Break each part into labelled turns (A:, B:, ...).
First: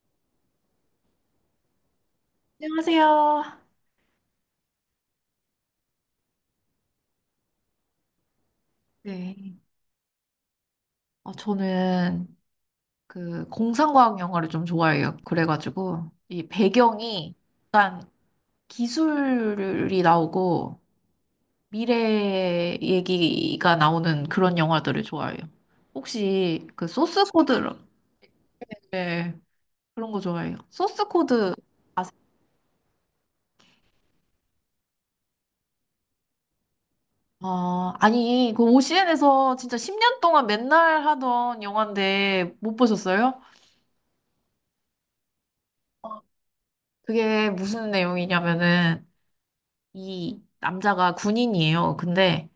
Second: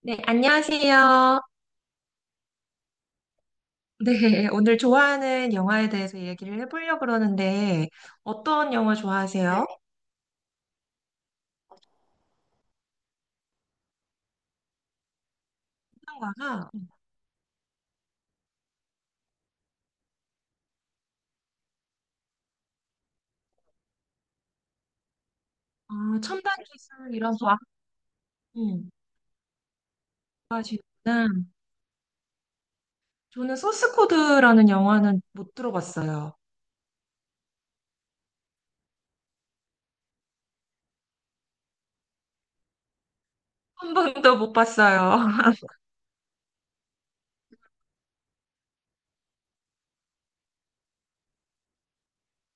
A: 네, 안녕하세요.
B: 안녕하세요.
A: 네, 오늘 좋아하는 영화에 대해서 얘기를 해보려고 그러는데, 어떤 영화 좋아하세요?
B: 네.
A: 한
B: 저는 그 공상과학 영화를 좀 좋아해요. 그래가지고
A: 국
B: 이
A: 가
B: 배경이 약간 기술이 나오고 미래 얘기가 나오는 그런 영화들을 좋아해요.
A: 아, 첨단
B: 혹시 그
A: 기술
B: 소스
A: 이런 거
B: 코드.
A: 음,
B: 네, 그런 거 좋아해요. 소스
A: 좋아하시구나.
B: 코드 아세요?
A: 저는 소스 코드라는 영화는 못 들어봤어요.
B: 아, 아니 그 OCN에서 진짜 10년 동안 맨날 하던 영화인데 못 보셨어요?
A: 한 번도 못 봤어요.
B: 그게 무슨 내용이냐면은 이 남자가 군인이에요. 근데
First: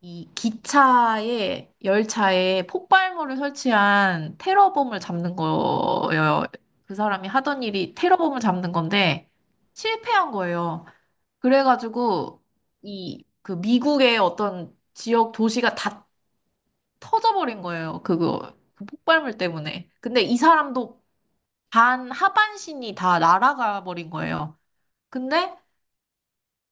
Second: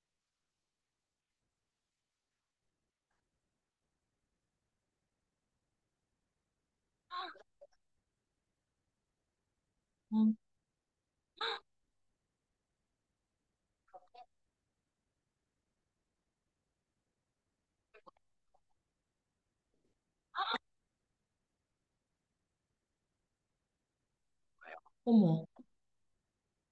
B: 이 기차에 열차에 폭발물을 설치한 테러범을 잡는 거예요. 그 사람이 하던 일이 테러범을 잡는 건데
A: 어,
B: 실패한 거예요. 그래가지고 이 그 미국의 어떤 지역 도시가 다 터져버린 거예요. 그거 그 폭발물 때문에. 근데 이 사람도 반 하반신이 다 날아가 버린 거예요.
A: 어머,
B: 근데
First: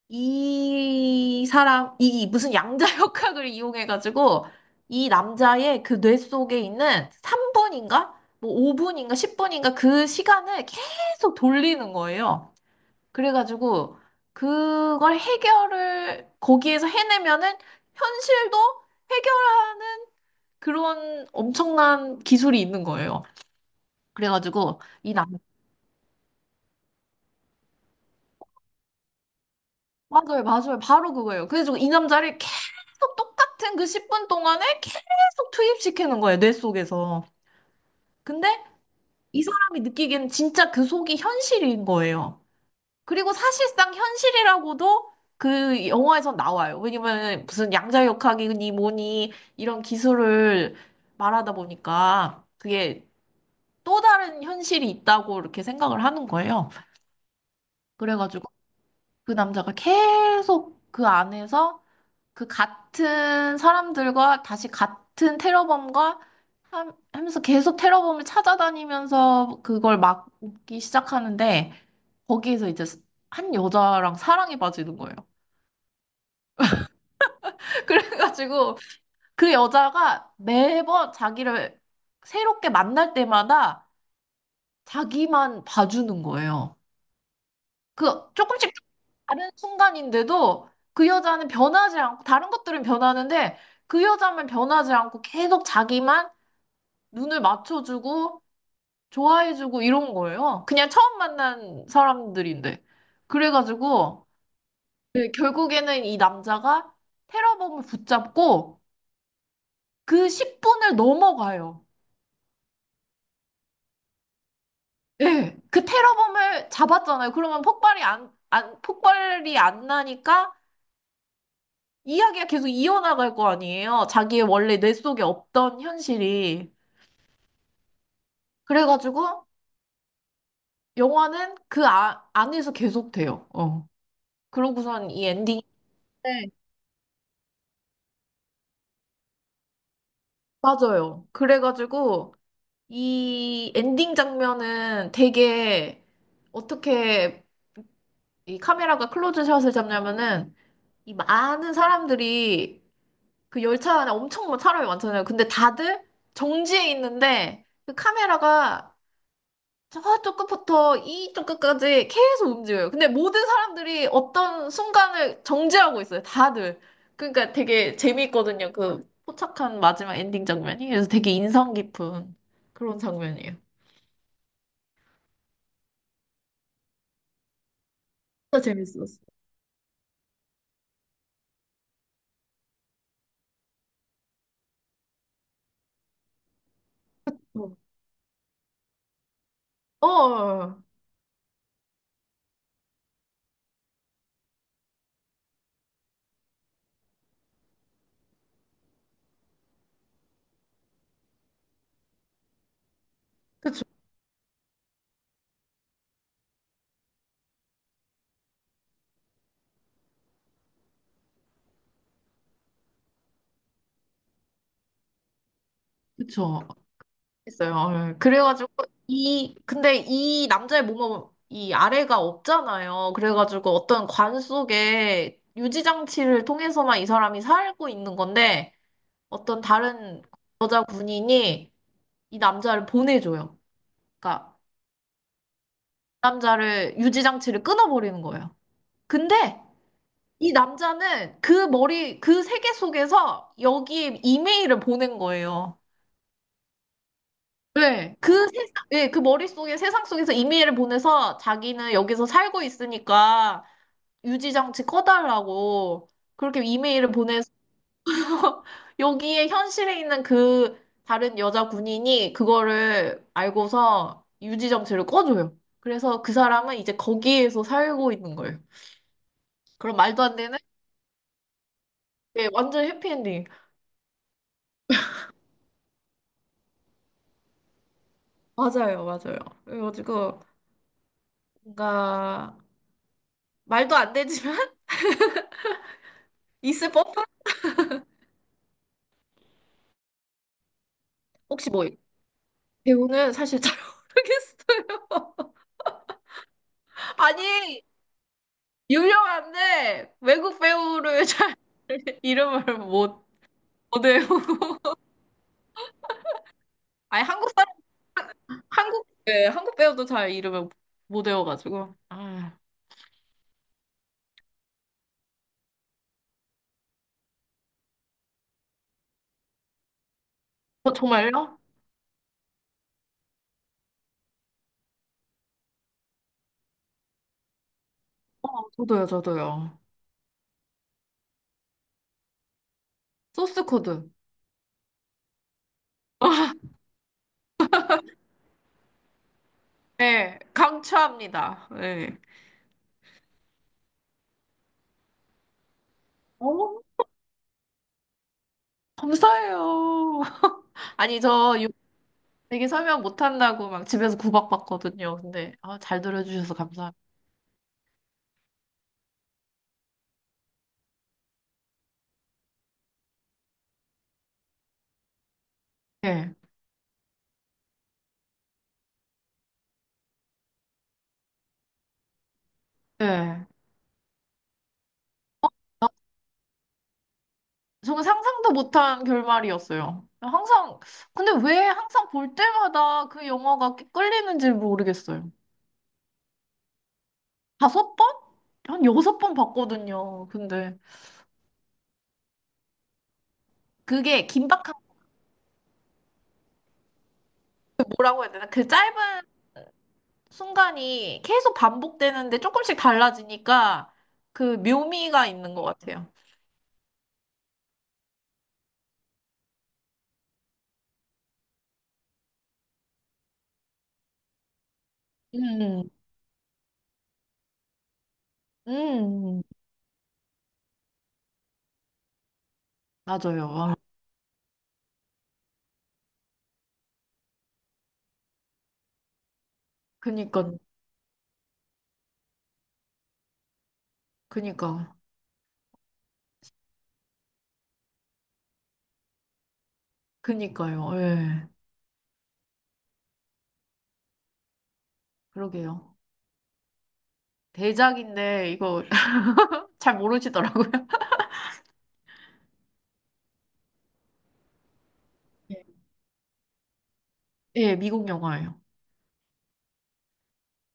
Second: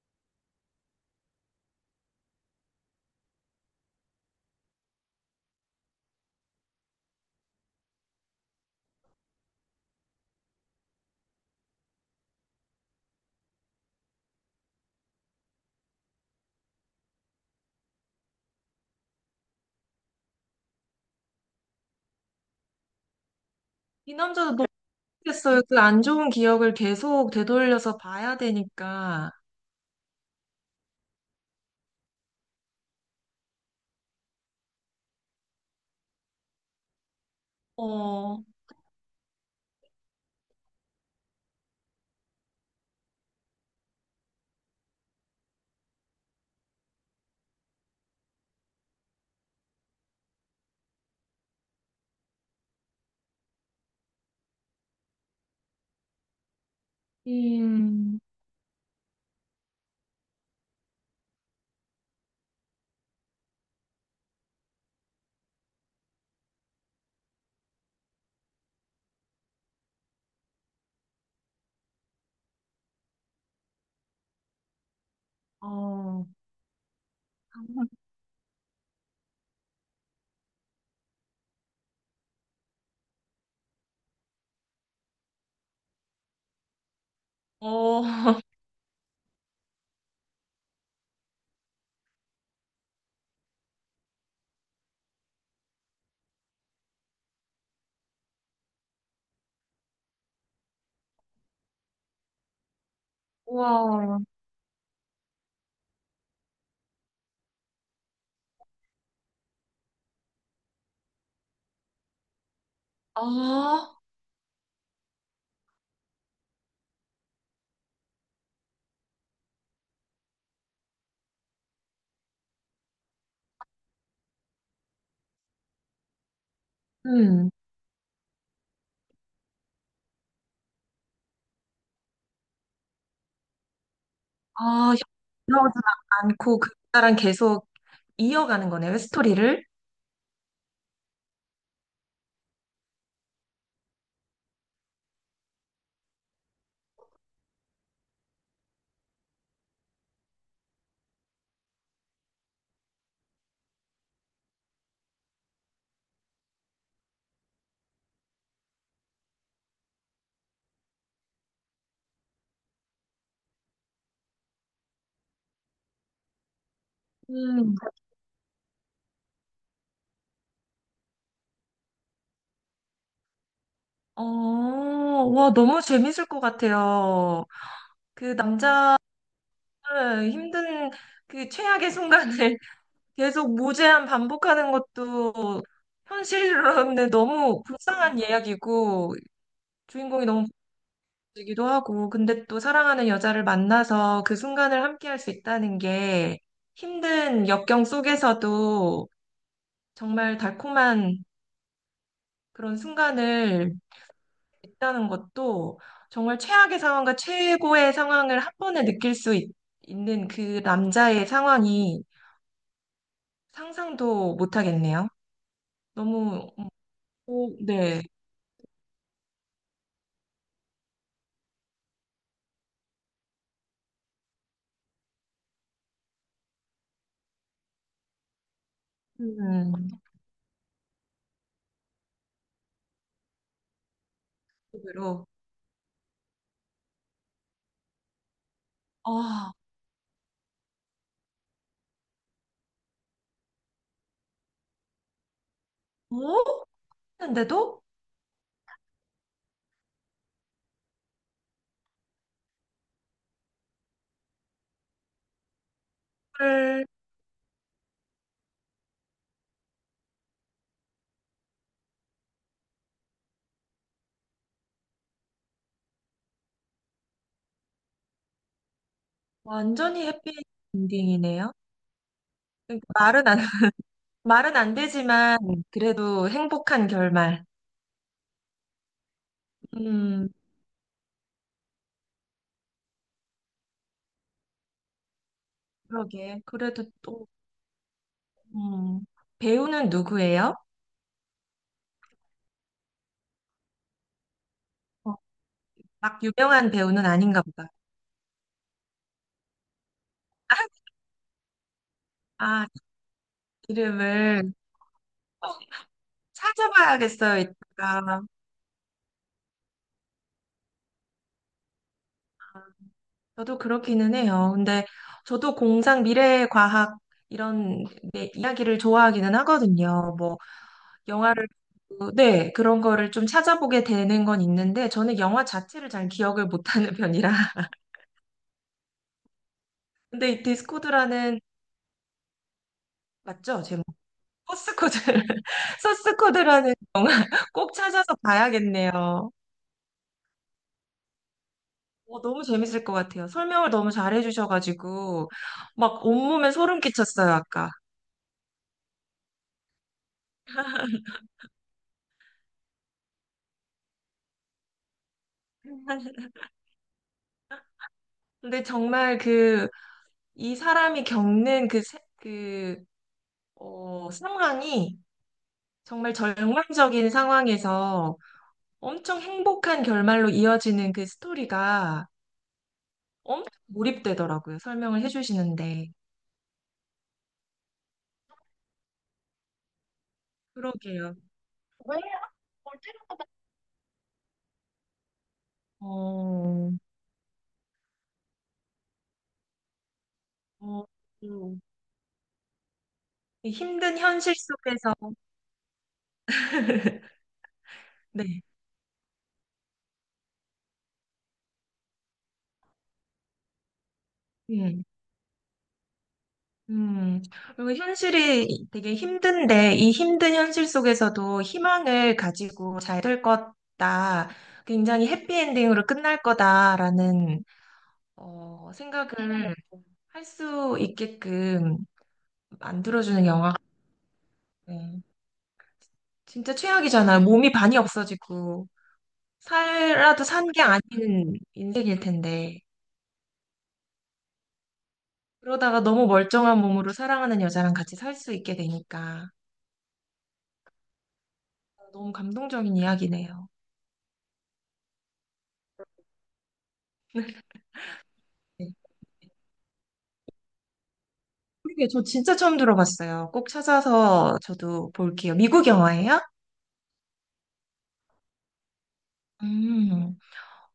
B: 이 사람, 이 무슨 양자 역학을 이용해가지고 이 남자의 그 뇌 속에 있는 3분인가? 뭐 5분인가? 10분인가? 그 시간을 계속 돌리는 거예요. 그래가지고 그걸 해결을 거기에서 해내면은 현실도 해결하는 그런 엄청난 기술이 있는 거예요.
A: 이 남자도 너무
B: 그래가지고
A: 좋겠어요. 그 안 좋은 기억을 계속 되돌려서 봐야 되니까.
B: 맞아요, 맞아요. 바로 그거예요. 그래서 이 남자를 계속 똑같은 그 10분 동안에 계속 투입시키는 거예요, 뇌 속에서.
A: 어,
B: 근데 이 사람이 느끼기에는 진짜 그 속이 현실인 거예요. 그리고 사실상 현실이라고도 그 영화에서 나와요. 왜냐면 무슨 양자역학이니 뭐니 이런 기술을 말하다 보니까 그게 또 다른 현실이 있다고 이렇게 생각을 하는 거예요.
A: 음,
B: 그래가지고 그 남자가 계속 그 안에서 그 같은 사람들과 다시 같은 테러범과 하면서 계속 테러범을 찾아다니면서 그걸 막기 시작하는데 거기에서 이제 한 여자랑 사랑에 빠지는 거예요.
A: 어,
B: 그래가지고 그 여자가 매번 자기를 새롭게 만날 때마다 자기만 봐주는 거예요.
A: 어,
B: 그 조금씩 다른 순간인데도 그 여자는 변하지 않고 다른 것들은 변하는데 그 여자만 변하지 않고 계속 자기만 눈을 맞춰주고 좋아해주고 이런 거예요. 그냥 처음 만난 사람들인데.
A: 우와.
B: 그래가지고 네, 결국에는 이 남자가 테러범을 붙잡고 그 10분을 넘어가요.
A: 아,
B: 예, 그 테러범을 잡았잖아요. 그러면 폭발이 안 나니까 이야기가 계속 이어나갈 거 아니에요. 자기의 원래 뇌 속에 없던 현실이.
A: 음.
B: 그래가지고 영화는 그 안에서 계속돼요. 어.
A: 아,
B: 그러고선 이 엔딩.
A: 들어오진 않고 그나랑 계속 이어가는 거네요, 스토리를.
B: 맞아요. 그래가지고 이 엔딩 장면은 되게 어떻게 이 카메라가 클로즈샷을 잡냐면은 이 많은 사람들이 그 열차 안에 엄청 많은 사람이 많잖아요. 근데 다들 정지해 있는데 그 카메라가 저쪽 끝부터 이쪽 끝까지 계속 움직여요. 근데 모든 사람들이 어떤 순간을 정지하고 있어요. 다들. 그러니까
A: 음.
B: 되게 재미있거든요. 그 포착한 마지막 엔딩 장면이. 그래서 되게 인상 깊은 그런 장면이에요.
A: 어, 와, 너무 재밌을 것 같아요. 그
B: 진짜
A: 남자를
B: 재밌었어.
A: 힘든 그 최악의 순간을 계속 무제한 반복하는 것도 현실로는 너무
B: 어.
A: 불쌍한 이야기고,
B: 어,
A: 주인공이 너무 쌍
B: 어,
A: 하기도 하고, 근데 또 사랑하는 여자를 만나서 그 순간을 함께할 수 있다는 게 힘든 역경 속에서도 정말 달콤한 그런 순간을
B: 그쵸,
A: 있다는 것도 정말 최악의 상황과 최고의 상황을 한 번에 느낄 수 있, 는그 남자의 상황이 상상도 못 하겠네요. 너무,
B: 그쵸.
A: 오,
B: 있어요.
A: 네.
B: 그래가지고, 근데 이 남자의 몸은 이 아래가 없잖아요. 그래가지고 어떤 관 속에 유지장치를 통해서만 이 사람이 살고 있는 건데, 어떤
A: 음,
B: 다른 여자 군인이 이 남자를 보내줘요. 그러니까
A: 으로
B: 남자를 유지 장치를 끊어버리는 거예요.
A: 아,
B: 근데 이 남자는 그 머리 그 세계 속에서 여기 이메일을 보낸 거예요.
A: 뭐? 했는데도?
B: 네, 그 세상, 네, 그 머릿속에 세상 속에서 이메일을 보내서 자기는 여기서 살고 있으니까 유지 장치 꺼달라고 그렇게
A: 를
B: 이메일을 보내서 여기에 현실에 있는 그 다른 여자 군인이 그거를 알고서 유지정치를 꺼줘요. 그래서 그 사람은 이제 거기에서 살고 있는 거예요. 그럼
A: 완전히
B: 말도
A: 해피
B: 안 되는?
A: 엔딩이네요.
B: 예,
A: 그러니까
B: 완전
A: 말은 안,
B: 해피엔딩.
A: 말은 안 되지만, 그래도 행복한 결말.
B: 맞아요, 맞아요.
A: 음,
B: 그래가지고 뭔가 말도 안 되지만
A: 그러게. 그래도
B: 있을 법한.
A: 또 음, 배우는 누구예요?
B: 혹시 뭐 배우는 사실 잘
A: 어,
B: 모르겠어요.
A: 막 유명한 배우는 아닌가 보다.
B: 아니 유명한데 외국 배우를 잘
A: 아,
B: 이름을 못 외우.
A: 이름을 어,
B: 아니
A: 찾아봐야겠어요,
B: 한국
A: 이따가.
B: 한국, 네, 한국 배우도 잘 이름을 못 외워가지고. 아,
A: 저도 그렇기는 해요. 근데 저도 공상 미래과학 이런 네, 이야기를 좋아하기는 하거든요. 뭐
B: 어,
A: 영화를
B: 정말요?
A: 보고, 네, 그런 거를 좀 찾아보게 되는 건 있는데 저는 영화 자체를 잘 기억을 못하는 편이라.
B: 저도요, 저도요.
A: 근데 이 디스코드라는 맞죠?
B: 소스
A: 제목
B: 코드.
A: 소스 코드 소스 코드라는 꼭 찾아서 봐야겠네요.
B: 네, 강추합니다. 네.
A: 어, 너무 재밌을 것 같아요. 설명을 너무 잘해 주셔가지고 막 온몸에 소름
B: 어,
A: 끼쳤어요, 아까.
B: 감사해요. 아니, 저 되게 설명 못한다고 막 집에서 구박받거든요. 근데, 아, 잘 들어주셔서 감사합니다.
A: 근데 정말 이 사람이 겪는 그, 세- 그, 어, 상황이 정말
B: 네,
A: 절망적인 상황에서 엄청 행복한 결말로 이어지는 그 스토리가
B: 네.
A: 엄청 몰입되더라고요. 설명을 해
B: 아,
A: 주시는데.
B: 저는 상상도 못한 결말이었어요.
A: 그러게요.
B: 근데 왜
A: 왜?
B: 항상 볼
A: 볼
B: 때마다
A: 때마다.
B: 그 영화가 끌리는지 모르겠어요.
A: 어,
B: 다섯 번? 한 여섯 번 봤거든요. 근데
A: 어, 음. 이 힘든
B: 그게
A: 현실
B: 긴박한.
A: 속에서
B: 뭐라고 해야
A: 네.
B: 되나? 그 짧은 순간이 계속 반복되는데 조금씩 달라지니까 그
A: 음.
B: 묘미가 있는 것 같아요.
A: 음, 그리고 현실이 되게 힘든데, 이 힘든 현실 속에서도 희망을 가지고 잘 될 거다. 굉장히 해피엔딩으로
B: 음,
A: 끝날 거다라는, 어,
B: 음,
A: 생각을 할 수 있게끔 만들어주는
B: 맞아요.
A: 영화.
B: 아,
A: 같아요. 진짜 최악이잖아요. 몸이 반이 없어지고, 살라도 산
B: 그니까,
A: 게 아닌 인생일 텐데.
B: 그니까,
A: 그러다가 너무 멀쩡한 몸으로 사랑하는 여자랑 같이 살 수 있게 되니까.
B: 그니까요. 예,
A: 너무 감동적인 이야기네요.
B: 그러게요. 대작인데
A: 네.
B: 이거 잘 모르시더라고요.
A: 그게 저 진짜 처음 들어봤어요. 꼭 찾아서 저도 볼게요.
B: 예,
A: 미국 영화예요?
B: 예, 미국 영화예요.
A: 음,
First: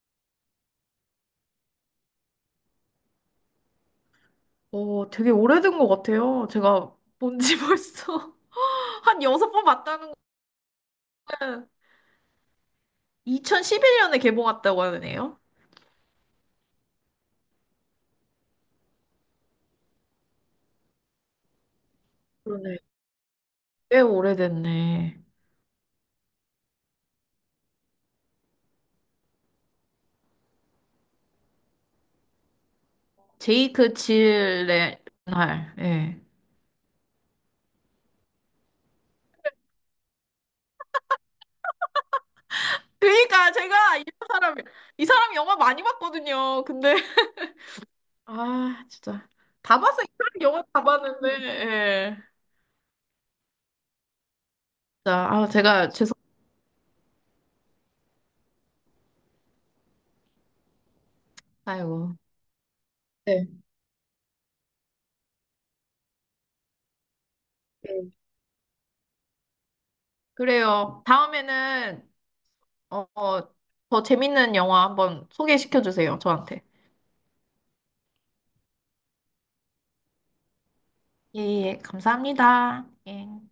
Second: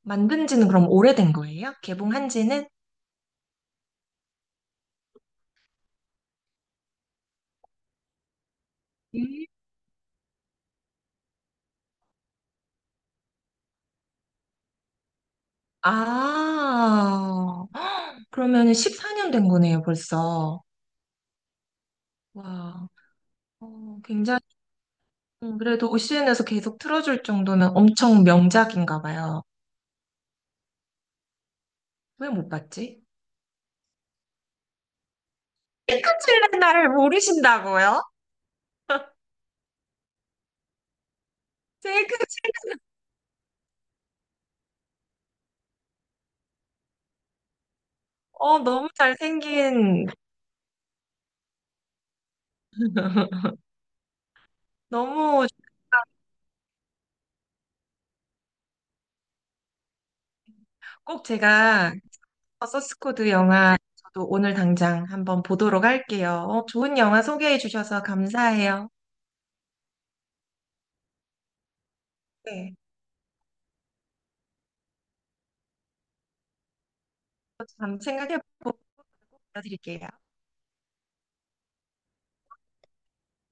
A: 만든 지는 그럼 오래된 거예요? 개봉한 지는?
B: 되게 오래된 것 같아요. 제가 본지 벌써 한
A: 음.
B: 여섯 번 봤다는 거예요. 2011년에 개봉했다고 하네요.
A: 아, 그러면 14년 된 거네요, 벌써.
B: 그러네.
A: 와, 어,
B: 꽤
A: 굉장히,
B: 오래됐네.
A: 그래도 OCN에서 계속 틀어줄 정도면 엄청 명작인가 봐요. 왜 못 봤지?
B: 제이크 질레날. 예.
A: 핑크칠레 나를 모르신다고요? 제이크 칠레,
B: 그러니까 제가 사람이 이 사람 영화 많이 봤거든요. 근데
A: 어,
B: 아,
A: 너무
B: 진짜. 다 봤어
A: 잘생긴,
B: 이 사람 영화 다 봤는데. 예. 자,
A: 너무
B: 아, 제가 죄송
A: 꼭
B: 합
A: 제가
B: 니
A: 서스코드
B: 네.
A: 영화 저도 오늘 당장 한번 보도록 할게요. 어, 좋은 영화 소개해 주셔서
B: 네.
A: 감사해요.
B: 그래요. 다음에는
A: 네,
B: 어, 어, 더 재밌는 영화 한번 소개시켜 주세요. 저한테.
A: 한번 생각해 보고 알려드릴게요.
B: 예, 예. 감사합니다. 예.